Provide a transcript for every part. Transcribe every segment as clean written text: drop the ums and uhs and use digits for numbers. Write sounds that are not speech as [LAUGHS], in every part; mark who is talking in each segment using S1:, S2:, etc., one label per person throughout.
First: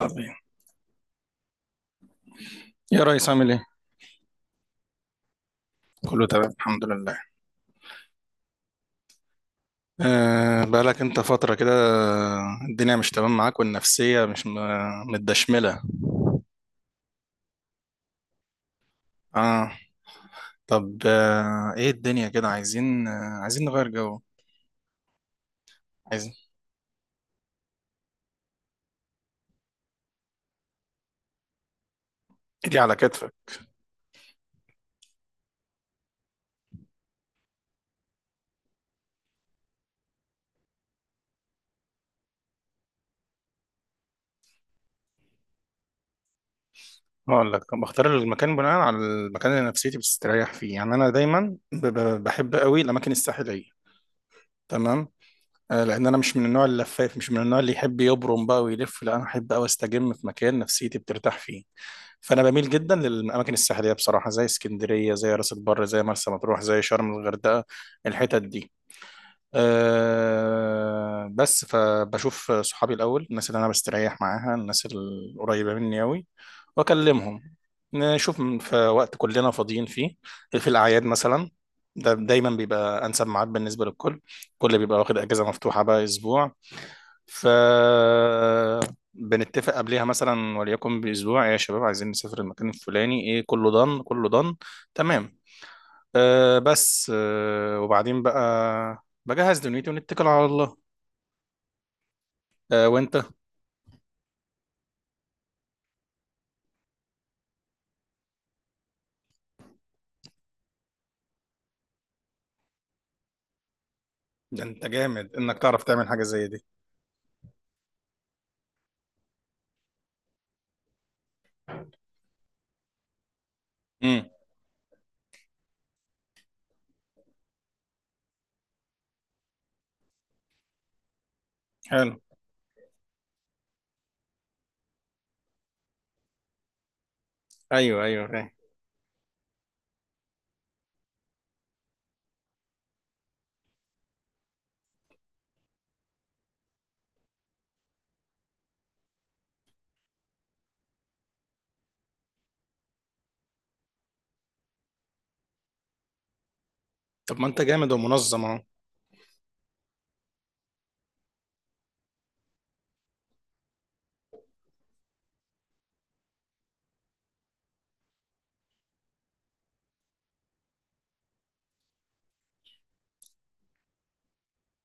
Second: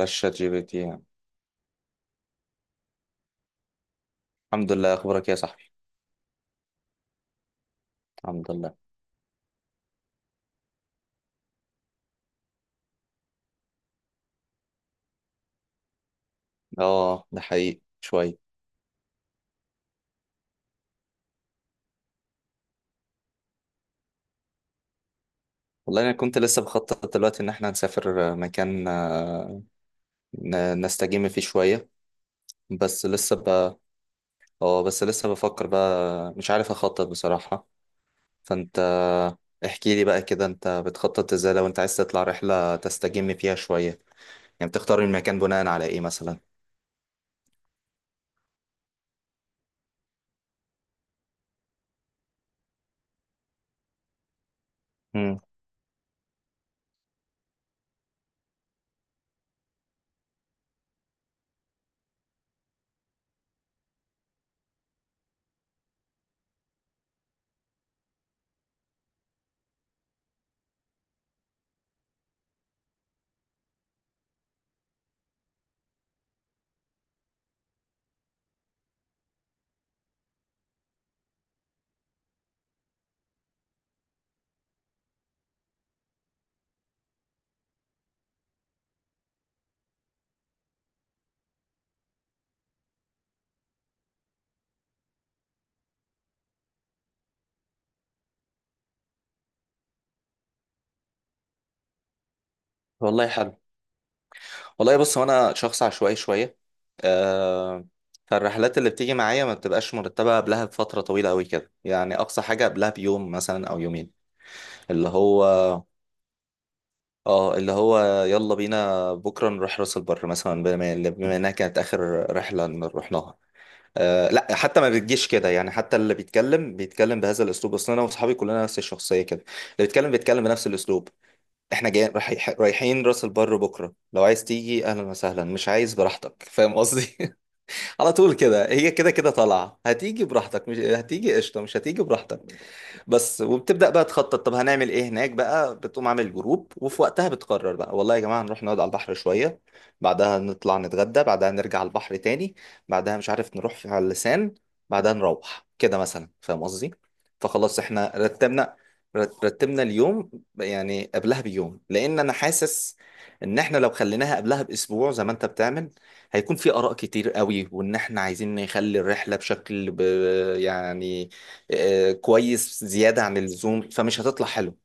S1: الشات جي بي تي يعني.
S2: يا ريس عامل ايه؟
S1: الحمد لله، اخبارك إيه يا صاحبي؟
S2: كله تمام الحمد لله.
S1: الحمد لله.
S2: أه بقالك انت فترة كده الدنيا مش تمام معاك والنفسية مش متدشملة.
S1: اه، ده حقيقي شويه.
S2: اه طب ايه الدنيا كده عايزين عايزين نغير جو،
S1: والله انا
S2: عايزين
S1: كنت لسه بخطط دلوقتي ان احنا نسافر مكان نستجم فيه شويه.
S2: ايدي على
S1: بس
S2: كتفك.
S1: لسه ب اه بس لسه بفكر بقى، مش عارف اخطط بصراحه. فانت احكي لي بقى كده، انت بتخطط ازاي لو انت عايز تطلع رحله تستجم فيها شويه؟ يعني بتختار المكان بناء على ايه مثلا؟
S2: هقول لك بختار المكان بناء على المكان اللي نفسيتي بتستريح فيه، يعني انا دايما بحب قوي الاماكن الساحلية، تمام.
S1: امم.
S2: آه لان انا مش من النوع اللفاف، مش من النوع اللي يحب يبرم بقى ويلف، لا انا احب قوي استجم في مكان نفسيتي بترتاح فيه. فانا بميل جدا للاماكن الساحليه بصراحه، زي اسكندريه، زي راس البر، زي مرسى مطروح، زي شرم الغردقه، الحتت دي. أه بس فبشوف صحابي الاول، الناس اللي انا بستريح معاها، الناس القريبه مني قوي واكلمهم، نشوف في وقت كلنا فاضيين فيه، في الاعياد مثلا. ده دايما بيبقى انسب ميعاد بالنسبه للكل، كل بيبقى واخد اجازه مفتوحه بقى اسبوع. ف بنتفق قبلها مثلا وليكن باسبوع "إيه يا شباب عايزين نسافر المكان الفلاني ايه"، كله ضن كله ضن تمام. أه بس أه وبعدين بقى بجهز دنيتي ونتكل على الله. أه وانت؟
S1: والله حلو. والله بص، هو انا شخص عشوائي شويه. آه فالرحلات اللي بتيجي معايا ما بتبقاش مرتبه قبلها بفتره طويله قوي كده، يعني اقصى حاجه قبلها بيوم مثلا او يومين.
S2: ده انت
S1: اللي
S2: جامد
S1: هو
S2: انك تعرف تعمل حاجه زي دي.
S1: اه اللي هو يلا بينا بكره نروح راس البر مثلا، بما انها كانت اخر رحله إن رحناها. آه
S2: امم،
S1: لا، حتى ما بتجيش كده يعني، حتى اللي بيتكلم بيتكلم بهذا الاسلوب، اصلا انا واصحابي كلنا نفس الشخصيه كده. اللي بيتكلم بيتكلم بنفس الاسلوب. احنا جايين
S2: حلو،
S1: رايحين راس البر بكره، لو عايز تيجي اهلا وسهلا، مش عايز براحتك، فاهم قصدي؟ [LAUGHS]
S2: ايوه
S1: على
S2: ايوه
S1: طول
S2: فاهم.
S1: كده، هي كده كده طالعه، هتيجي براحتك مش هتيجي قشطه مش هتيجي براحتك. بس وبتبدأ بقى تخطط، طب هنعمل ايه هناك بقى، بتقوم عامل جروب، وفي وقتها بتقرر بقى، والله يا جماعة هنروح نقعد على البحر شوية، بعدها نطلع نتغدى، بعدها نرجع على البحر تاني، بعدها مش عارف نروح في على اللسان، بعدها نروح كده مثلا، فاهم قصدي.
S2: طب ما انت
S1: فخلاص
S2: جامد
S1: احنا
S2: ومنظم اهو.
S1: رتبنا، رتبنا اليوم، يعني قبلها بيوم، لان انا حاسس ان احنا لو خليناها قبلها باسبوع زي ما انت بتعمل، هيكون في اراء كتير قوي، وان احنا عايزين نخلي الرحله بشكل يعني كويس زيادة عن اللزوم، فمش هتطلع حلو،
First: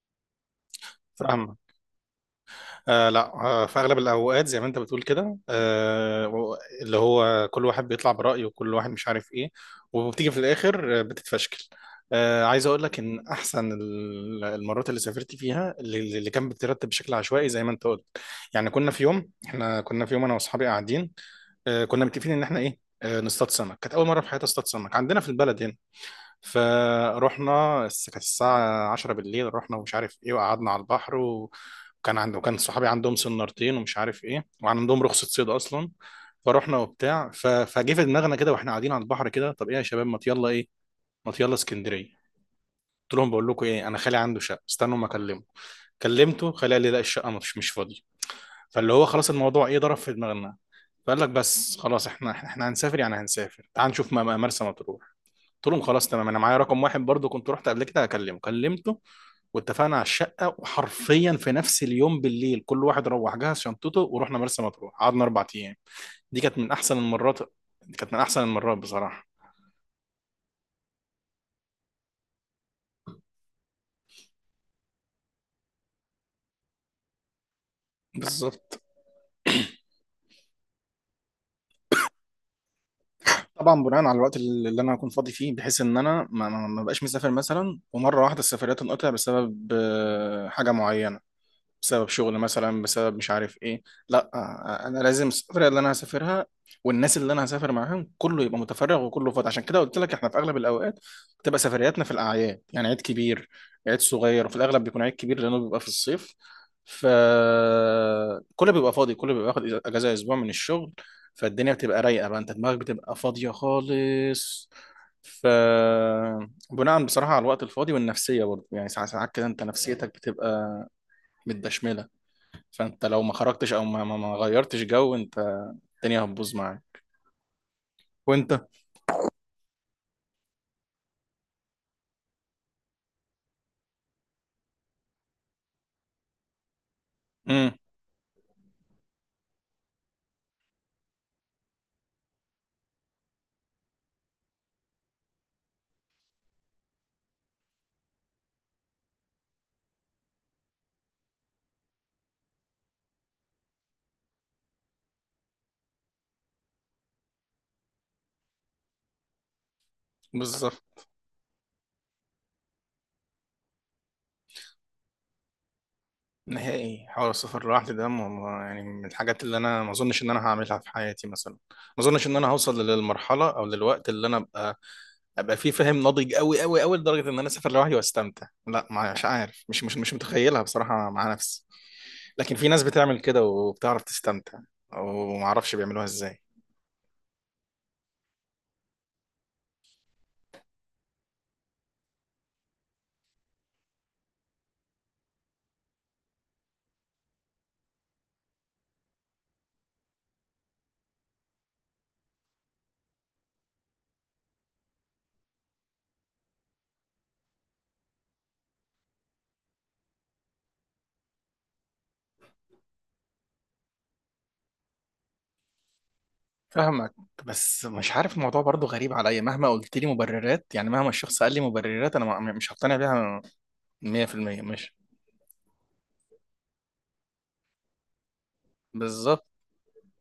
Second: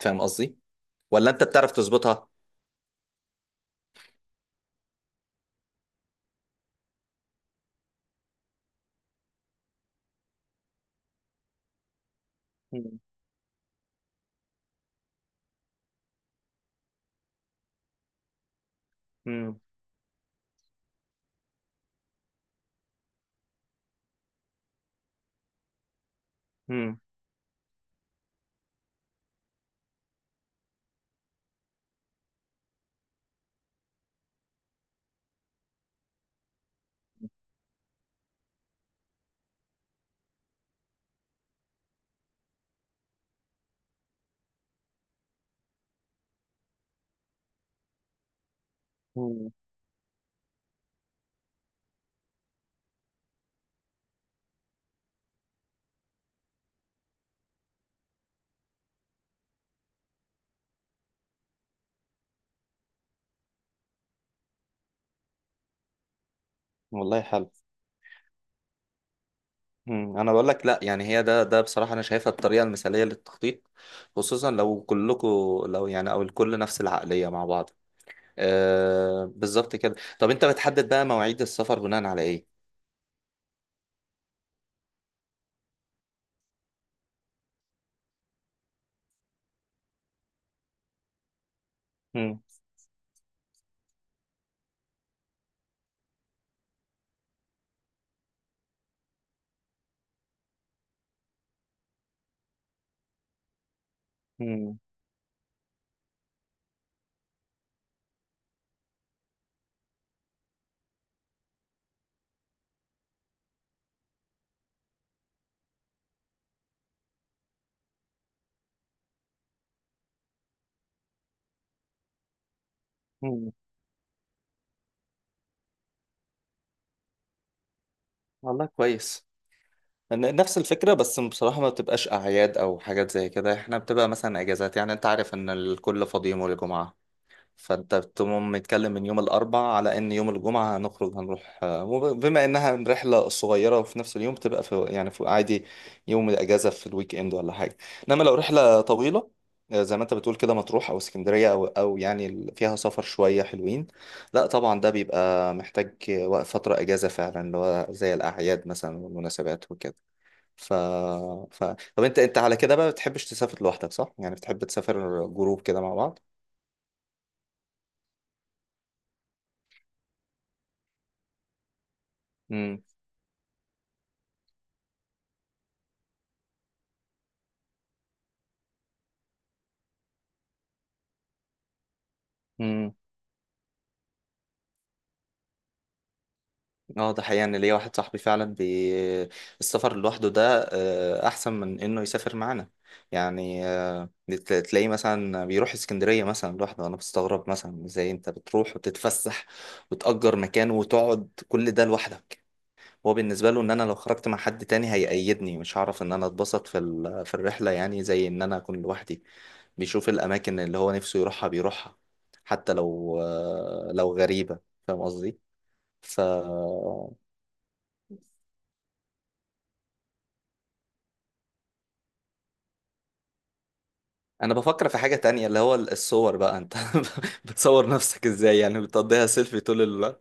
S1: فاهم قصدي؟ ولا انت
S2: فاهمك،
S1: بتعرف تظبطها؟
S2: آه لا آه في اغلب الاوقات زي ما انت بتقول كده، اللي هو كل واحد بيطلع برايه وكل واحد مش عارف ايه، وبتيجي في الاخر بتتفشكل. آه عايز اقول
S1: مم،
S2: لك ان احسن المرات اللي سافرت فيها اللي كان بترتب بشكل عشوائي زي ما انت قلت. يعني كنا في يوم،
S1: مم،
S2: احنا كنا في يوم انا واصحابي قاعدين، كنا متفقين ان احنا ايه، آه نصطاد سمك، كانت اول مره في حياتي اصطاد سمك عندنا في البلد هنا.
S1: مم،
S2: فروحنا كانت الساعة 10 بالليل، رحنا ومش عارف ايه وقعدنا على البحر، و وكان عنده كان صحابي عندهم سنارتين ومش عارف ايه وعندهم رخصة صيد اصلا. فروحنا وبتاع فجه في دماغنا كده واحنا قاعدين على البحر كده، طب ايه يا شباب ما يلا ايه، ما يلا اسكندرية. قلت لهم بقول لكم ايه، انا خالي عنده شقة، استنوا ما اكلمه. كلمته خالي قال لي لا، الشقة مش فاضية. فاللي هو خلاص
S1: مم.
S2: الموضوع ايه ضرب في دماغنا. فقال لك بس خلاص احنا هنسافر يعني هنسافر، تعال نشوف مرسى مطروح. قلت لهم خلاص تمام، انا معايا رقم واحد برضو كنت رحت قبل كده هكلمه، كلمته واتفقنا على الشقه، وحرفيا في نفس اليوم بالليل كل واحد روح جهز شنطته ورحنا مرسى مطروح قعدنا 4 ايام. دي كانت من احسن
S1: والله
S2: المرات،
S1: حلو.
S2: دي كانت من احسن المرات بصراحه.
S1: مم. انا بقول لك، لا يعني هي ده بصراحة انا شايفها الطريقة المثالية للتخطيط، خصوصا لو كلكم، لو يعني او الكل نفس العقلية مع بعض.
S2: بالظبط.
S1: آه بالظبط كده. طب انت بتحدد بقى مواعيد السفر بناء على ايه؟
S2: طبعا بناء على الوقت اللي انا هكون فاضي فيه، بحيث ان انا ما بقاش مسافر مثلا ومره واحده السفرية تنقطع بسبب حاجه معينه، بسبب شغل
S1: مم.
S2: مثلا، بسبب مش عارف ايه. لا انا لازم السفرية اللي انا هسافرها والناس اللي انا هسافر معاهم كله يبقى متفرغ وكله فاضي. عشان كده قلت لك احنا في اغلب الاوقات بتبقى سفرياتنا في الاعياد، يعني عيد كبير عيد صغير، وفي
S1: مم.
S2: الاغلب بيكون عيد كبير لانه بيبقى في الصيف. فكله بيبقى فاضي، كله بيبقى واخد اجازة اسبوع من الشغل، فالدنيا بتبقى رايقة بقى، انت دماغك بتبقى فاضية خالص. ف بناء بصراحة على الوقت الفاضي والنفسية برضه، يعني ساعات كده انت نفسيتك بتبقى متدشملة. فانت لو ما
S1: مم.
S2: خرجتش او ما غيرتش جو، انت الدنيا هتبوظ معاك.
S1: والله
S2: وانت.
S1: كويس. نفس الفكرة، بس بصراحة ما بتبقاش أعياد أو حاجات زي كده، إحنا بتبقى مثلا أجازات، يعني أنت عارف إن الكل فاضي يوم الجمعة،
S2: امم،
S1: فأنت بتقوم متكلم من يوم الأربع على إن يوم الجمعة هنخرج هنروح، بما إنها رحلة صغيرة وفي نفس اليوم بتبقى في يعني في عادي، يوم الأجازة في الويك إند ولا حاجة. إنما لو رحلة طويلة، زي ما أنت بتقول كده، مطروح أو اسكندرية أو أو يعني فيها سفر شوية حلوين، لا طبعا ده بيبقى محتاج فترة أجازة فعلا، اللي هو زي الأعياد مثلا والمناسبات وكده. ف...
S2: بالظبط.
S1: ف... طب انت على كده بقى بتحبش تسافر لوحدك صح؟ يعني بتحب تسافر جروب كده مع بعض؟
S2: نهائي حوار السفر لوحدي ده يعني من الحاجات اللي انا ما اظنش ان انا هعملها في حياتي مثلا، ما اظنش ان انا
S1: امم.
S2: هوصل للمرحله او للوقت اللي انا ابقى فيه فاهم ناضج قوي قوي قوي لدرجه ان انا اسافر لوحدي واستمتع. لا مش عارف، مش متخيلها بصراحه مع نفسي. لكن في ناس
S1: امم.
S2: بتعمل كده وبتعرف تستمتع، وما اعرفش بيعملوها ازاي.
S1: اه ده حقيقة، ان ليا واحد صاحبي فعلا السفر لوحده ده احسن من انه يسافر معانا، يعني تلاقيه مثلا بيروح اسكندرية مثلا لوحده، انا بستغرب مثلا ازاي انت بتروح وتتفسح وتأجر مكان وتقعد كل ده لوحدك. هو بالنسبة له ان انا لو خرجت مع حد تاني هيقيدني، مش هعرف ان انا اتبسط في في الرحلة، يعني زي ان انا اكون لوحدي، بيشوف الأماكن اللي هو نفسه يروحها بيروحها، حتى لو، لو غريبة، فاهم قصدي؟ ف
S2: فاهمك، بس مش عارف الموضوع برضو غريب عليا، مهما قلت لي مبررات، يعني مهما الشخص قال لي مبررات انا مش هقتنع بيها
S1: أنا
S2: 100%.
S1: بفكر
S2: مش
S1: في حاجة تانية اللي هو الصور بقى، أنت [LAUGHS] بتصور نفسك إزاي؟ يعني بتقضيها
S2: بالظبط،
S1: سيلفي طول الوقت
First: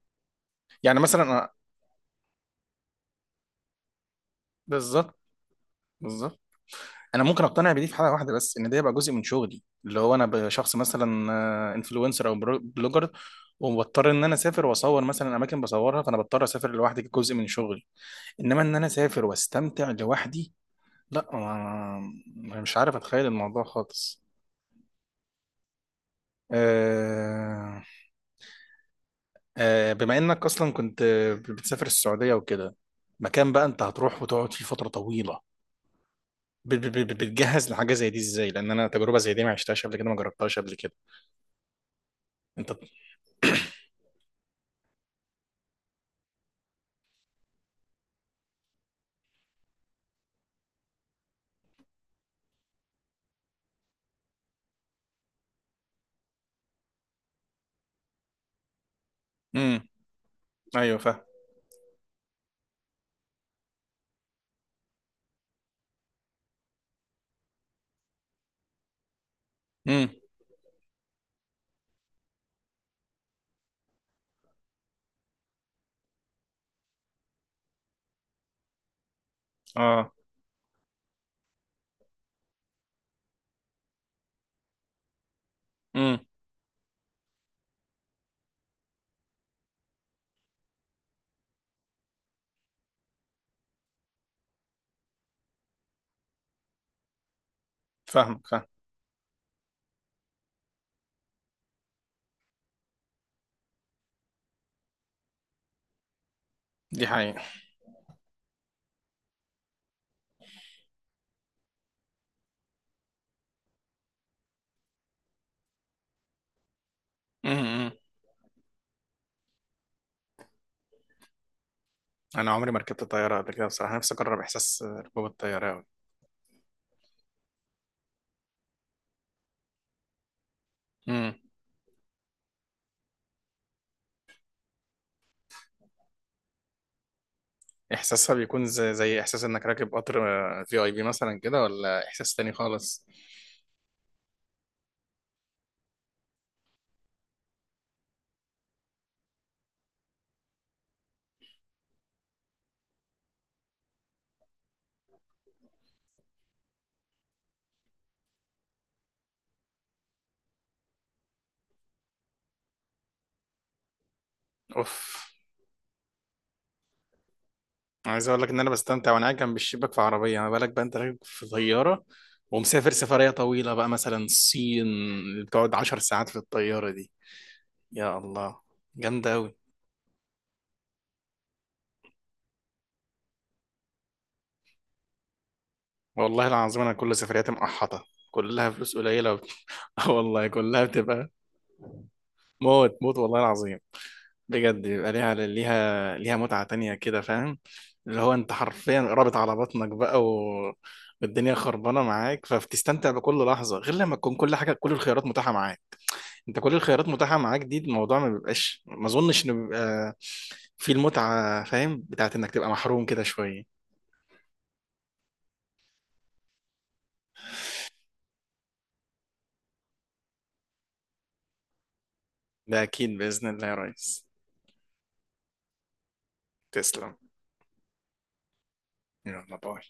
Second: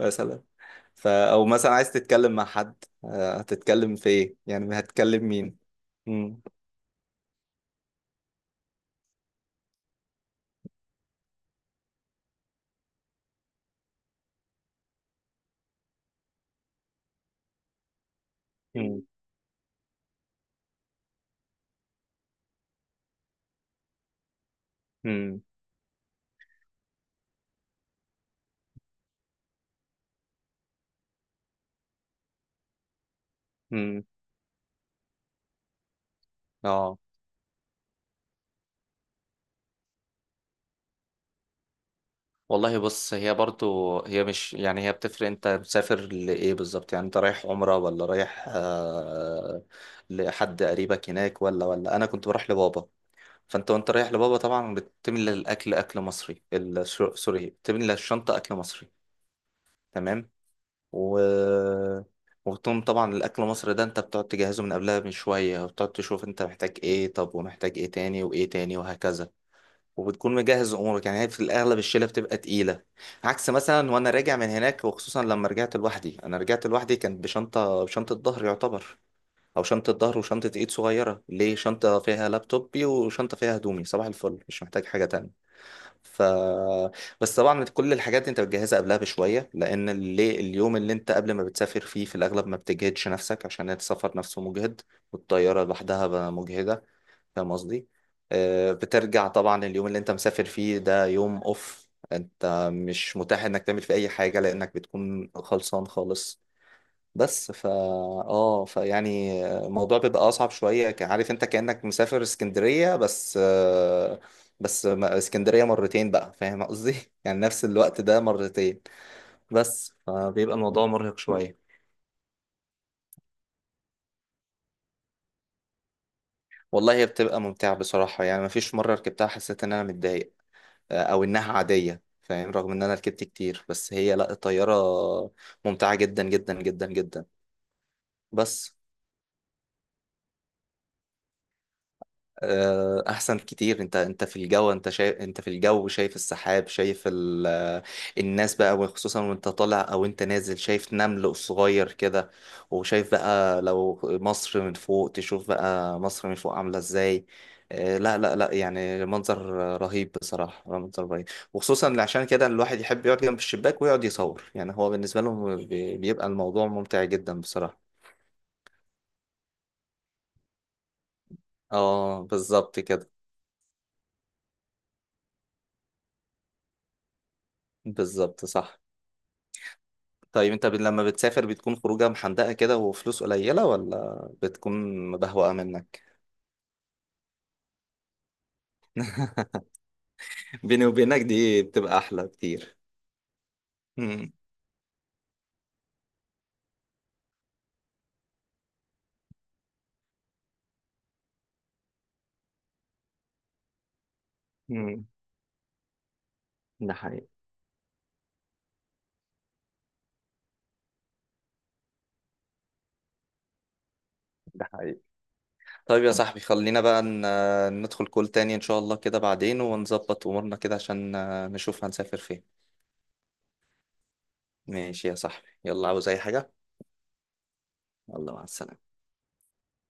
S1: مثلا؟
S2: يعني مثلا
S1: أو
S2: أنا-
S1: مثلا عايز تتكلم مع حد، هتتكلم في إيه؟ يعني
S2: بالظبط
S1: هتكلم مين؟
S2: بالظبط.
S1: مم.
S2: انا ممكن اقتنع بدي في حاله واحده بس، ان ده يبقى جزء من شغلي، اللي هو انا شخص مثلا انفلونسر او بلوجر، وبضطر ان انا اسافر واصور مثلا اماكن بصورها، فانا بضطر اسافر لوحدي كجزء من شغلي. انما ان انا
S1: مم.
S2: اسافر واستمتع لوحدي، لا مش عارف اتخيل الموضوع خالص.
S1: مم.
S2: أه، بما انك اصلا كنت بتسافر السعودية وكده، مكان بقى انت
S1: مم.
S2: هتروح وتقعد فيه فترة طويلة،
S1: آه
S2: بتجهز لحاجة زي دي ازاي؟ لان انا تجربة زي دي ما عشتهاش قبل كده، ما جربتهاش قبل كده. انت.
S1: والله بص، هي برضو هي مش يعني هي بتفرق انت مسافر لإيه بالظبط، يعني انت رايح عمرة ولا رايح لحد قريبك هناك، ولا انا كنت بروح لبابا. فانت وانت رايح لبابا طبعا بتملى الاكل اكل مصري، سوري بتملى الشنطة اكل مصري،
S2: امم.
S1: تمام.
S2: [CLEARS THROAT] ايوه
S1: و
S2: فاهم.
S1: وتقوم طبعا الاكل المصري ده انت بتقعد تجهزه من قبلها بشوية، وبتقعد تشوف انت محتاج ايه، طب ومحتاج ايه تاني وايه تاني وهكذا،
S2: امم.
S1: وبتكون مجهز امورك. يعني هي في الاغلب الشيله بتبقى تقيله، عكس مثلا وانا راجع من هناك، وخصوصا لما رجعت لوحدي، انا رجعت لوحدي كانت بشنطه، بشنطه ظهر يعتبر، او شنطه
S2: اه.
S1: ظهر وشنطه ايد صغيره ليه، شنطه فيها لابتوبي وشنطه فيها هدومي، صباح الفل مش محتاج حاجه تانية.
S2: امم.
S1: ف بس طبعا كل الحاجات دي انت بتجهزها قبلها بشويه، لان اللي اليوم اللي انت قبل ما بتسافر فيه في الاغلب ما بتجهدش نفسك، عشان السفر نفسه مجهد، والطياره لوحدها بقى مجهده، فاهم قصدي.
S2: فاهمك فاهم.
S1: بترجع طبعا، اليوم اللي انت مسافر فيه ده يوم اوف، انت مش متاح انك تعمل فيه اي حاجه لانك بتكون خلصان خالص.
S2: دي حقيقة.
S1: بس فا اه فيعني الموضوع بيبقى اصعب شويه، عارف انت كانك مسافر اسكندريه، بس اسكندريه مرتين بقى، فاهم قصدي؟ [LAUGHS] يعني نفس
S2: امم.
S1: الوقت ده مرتين، بس فبيبقى الموضوع مرهق شويه.
S2: انا عمري ما ركبت طيارة قبل كده بصراحة، نفسي اجرب احساس ركوب الطيارة أوي.
S1: والله هي بتبقى ممتعه بصراحه، يعني مفيش مره ركبتها حسيت ان انا متضايق او
S2: امم.
S1: انها عاديه، فاهم؟ رغم ان انا ركبت كتير، بس هي لا، الطياره ممتعه جدا جدا جدا جدا.
S2: احساسها بيكون
S1: بس
S2: زي زي احساس انك راكب قطر في اي بي مثلا كده، ولا احساس تاني خالص؟
S1: احسن كتير، انت في الجو، انت شايف انت في الجو شايف السحاب، شايف ال... آه، الناس بقى، وخصوصا وانت طالع او انت نازل شايف نمل صغير كده، وشايف بقى لو مصر من فوق تشوف بقى مصر من فوق عاملة ازاي. لا لا لا يعني منظر رهيب بصراحة، منظر رهيب. وخصوصا عشان كده الواحد يحب يقعد جنب الشباك ويقعد يصور، يعني هو
S2: اوف.
S1: بالنسبة لهم بيبقى الموضوع ممتع جدا بصراحة.
S2: عايز اقول لك ان انا بستمتع وانا قاعد جنب الشباك في عربيه، ما بالك بقى انت راكب في طياره
S1: اه بالظبط
S2: ومسافر
S1: كده.
S2: سفريه طويله بقى مثلا الصين اللي بتقعد 10 ساعات في الطياره دي. يا
S1: بالظبط
S2: الله،
S1: صح.
S2: جامده قوي.
S1: طيب انت لما بتسافر بتكون خروجه محندقه كده وفلوس قليله، ولا بتكون مبهوقه منك؟
S2: والله العظيم انا كل سفرياتي مقحطه، كلها فلوس قليله وب-
S1: [LAUGHS]
S2: [LAUGHS] آه والله كلها
S1: بيني وبينك
S2: بتبقى
S1: دي بتبقى احلى كتير.
S2: موت موت، والله العظيم
S1: امم.
S2: بجد بيبقى ليها ليها ليها متعه تانية كده فاهم، اللي هو انت حرفيا رابط على بطنك بقى و والدنيا خربانه معاك، فبتستمتع بكل لحظه غير لما تكون كل حاجه كل
S1: امم.
S2: الخيارات متاحه معاك. انت كل
S1: ده
S2: الخيارات
S1: حقيقي.
S2: متاحة معاك دي، الموضوع ما بيبقاش، ما اظنش انه بيبقى في المتعة فاهم، بتاعت انك تبقى محروم كده شوية.
S1: ده حقيقي. طيب يا صاحبي خلينا بقى ندخل كول تاني ان شاء الله كده بعدين، ونظبط امورنا كده عشان نشوف هنسافر فين.
S2: ده اكيد بإذن الله يا ريس.
S1: ماشي يا صاحبي، يلا، عاوز اي حاجه؟
S2: تسلم.
S1: يلا مع السلامه.
S2: يلا باي.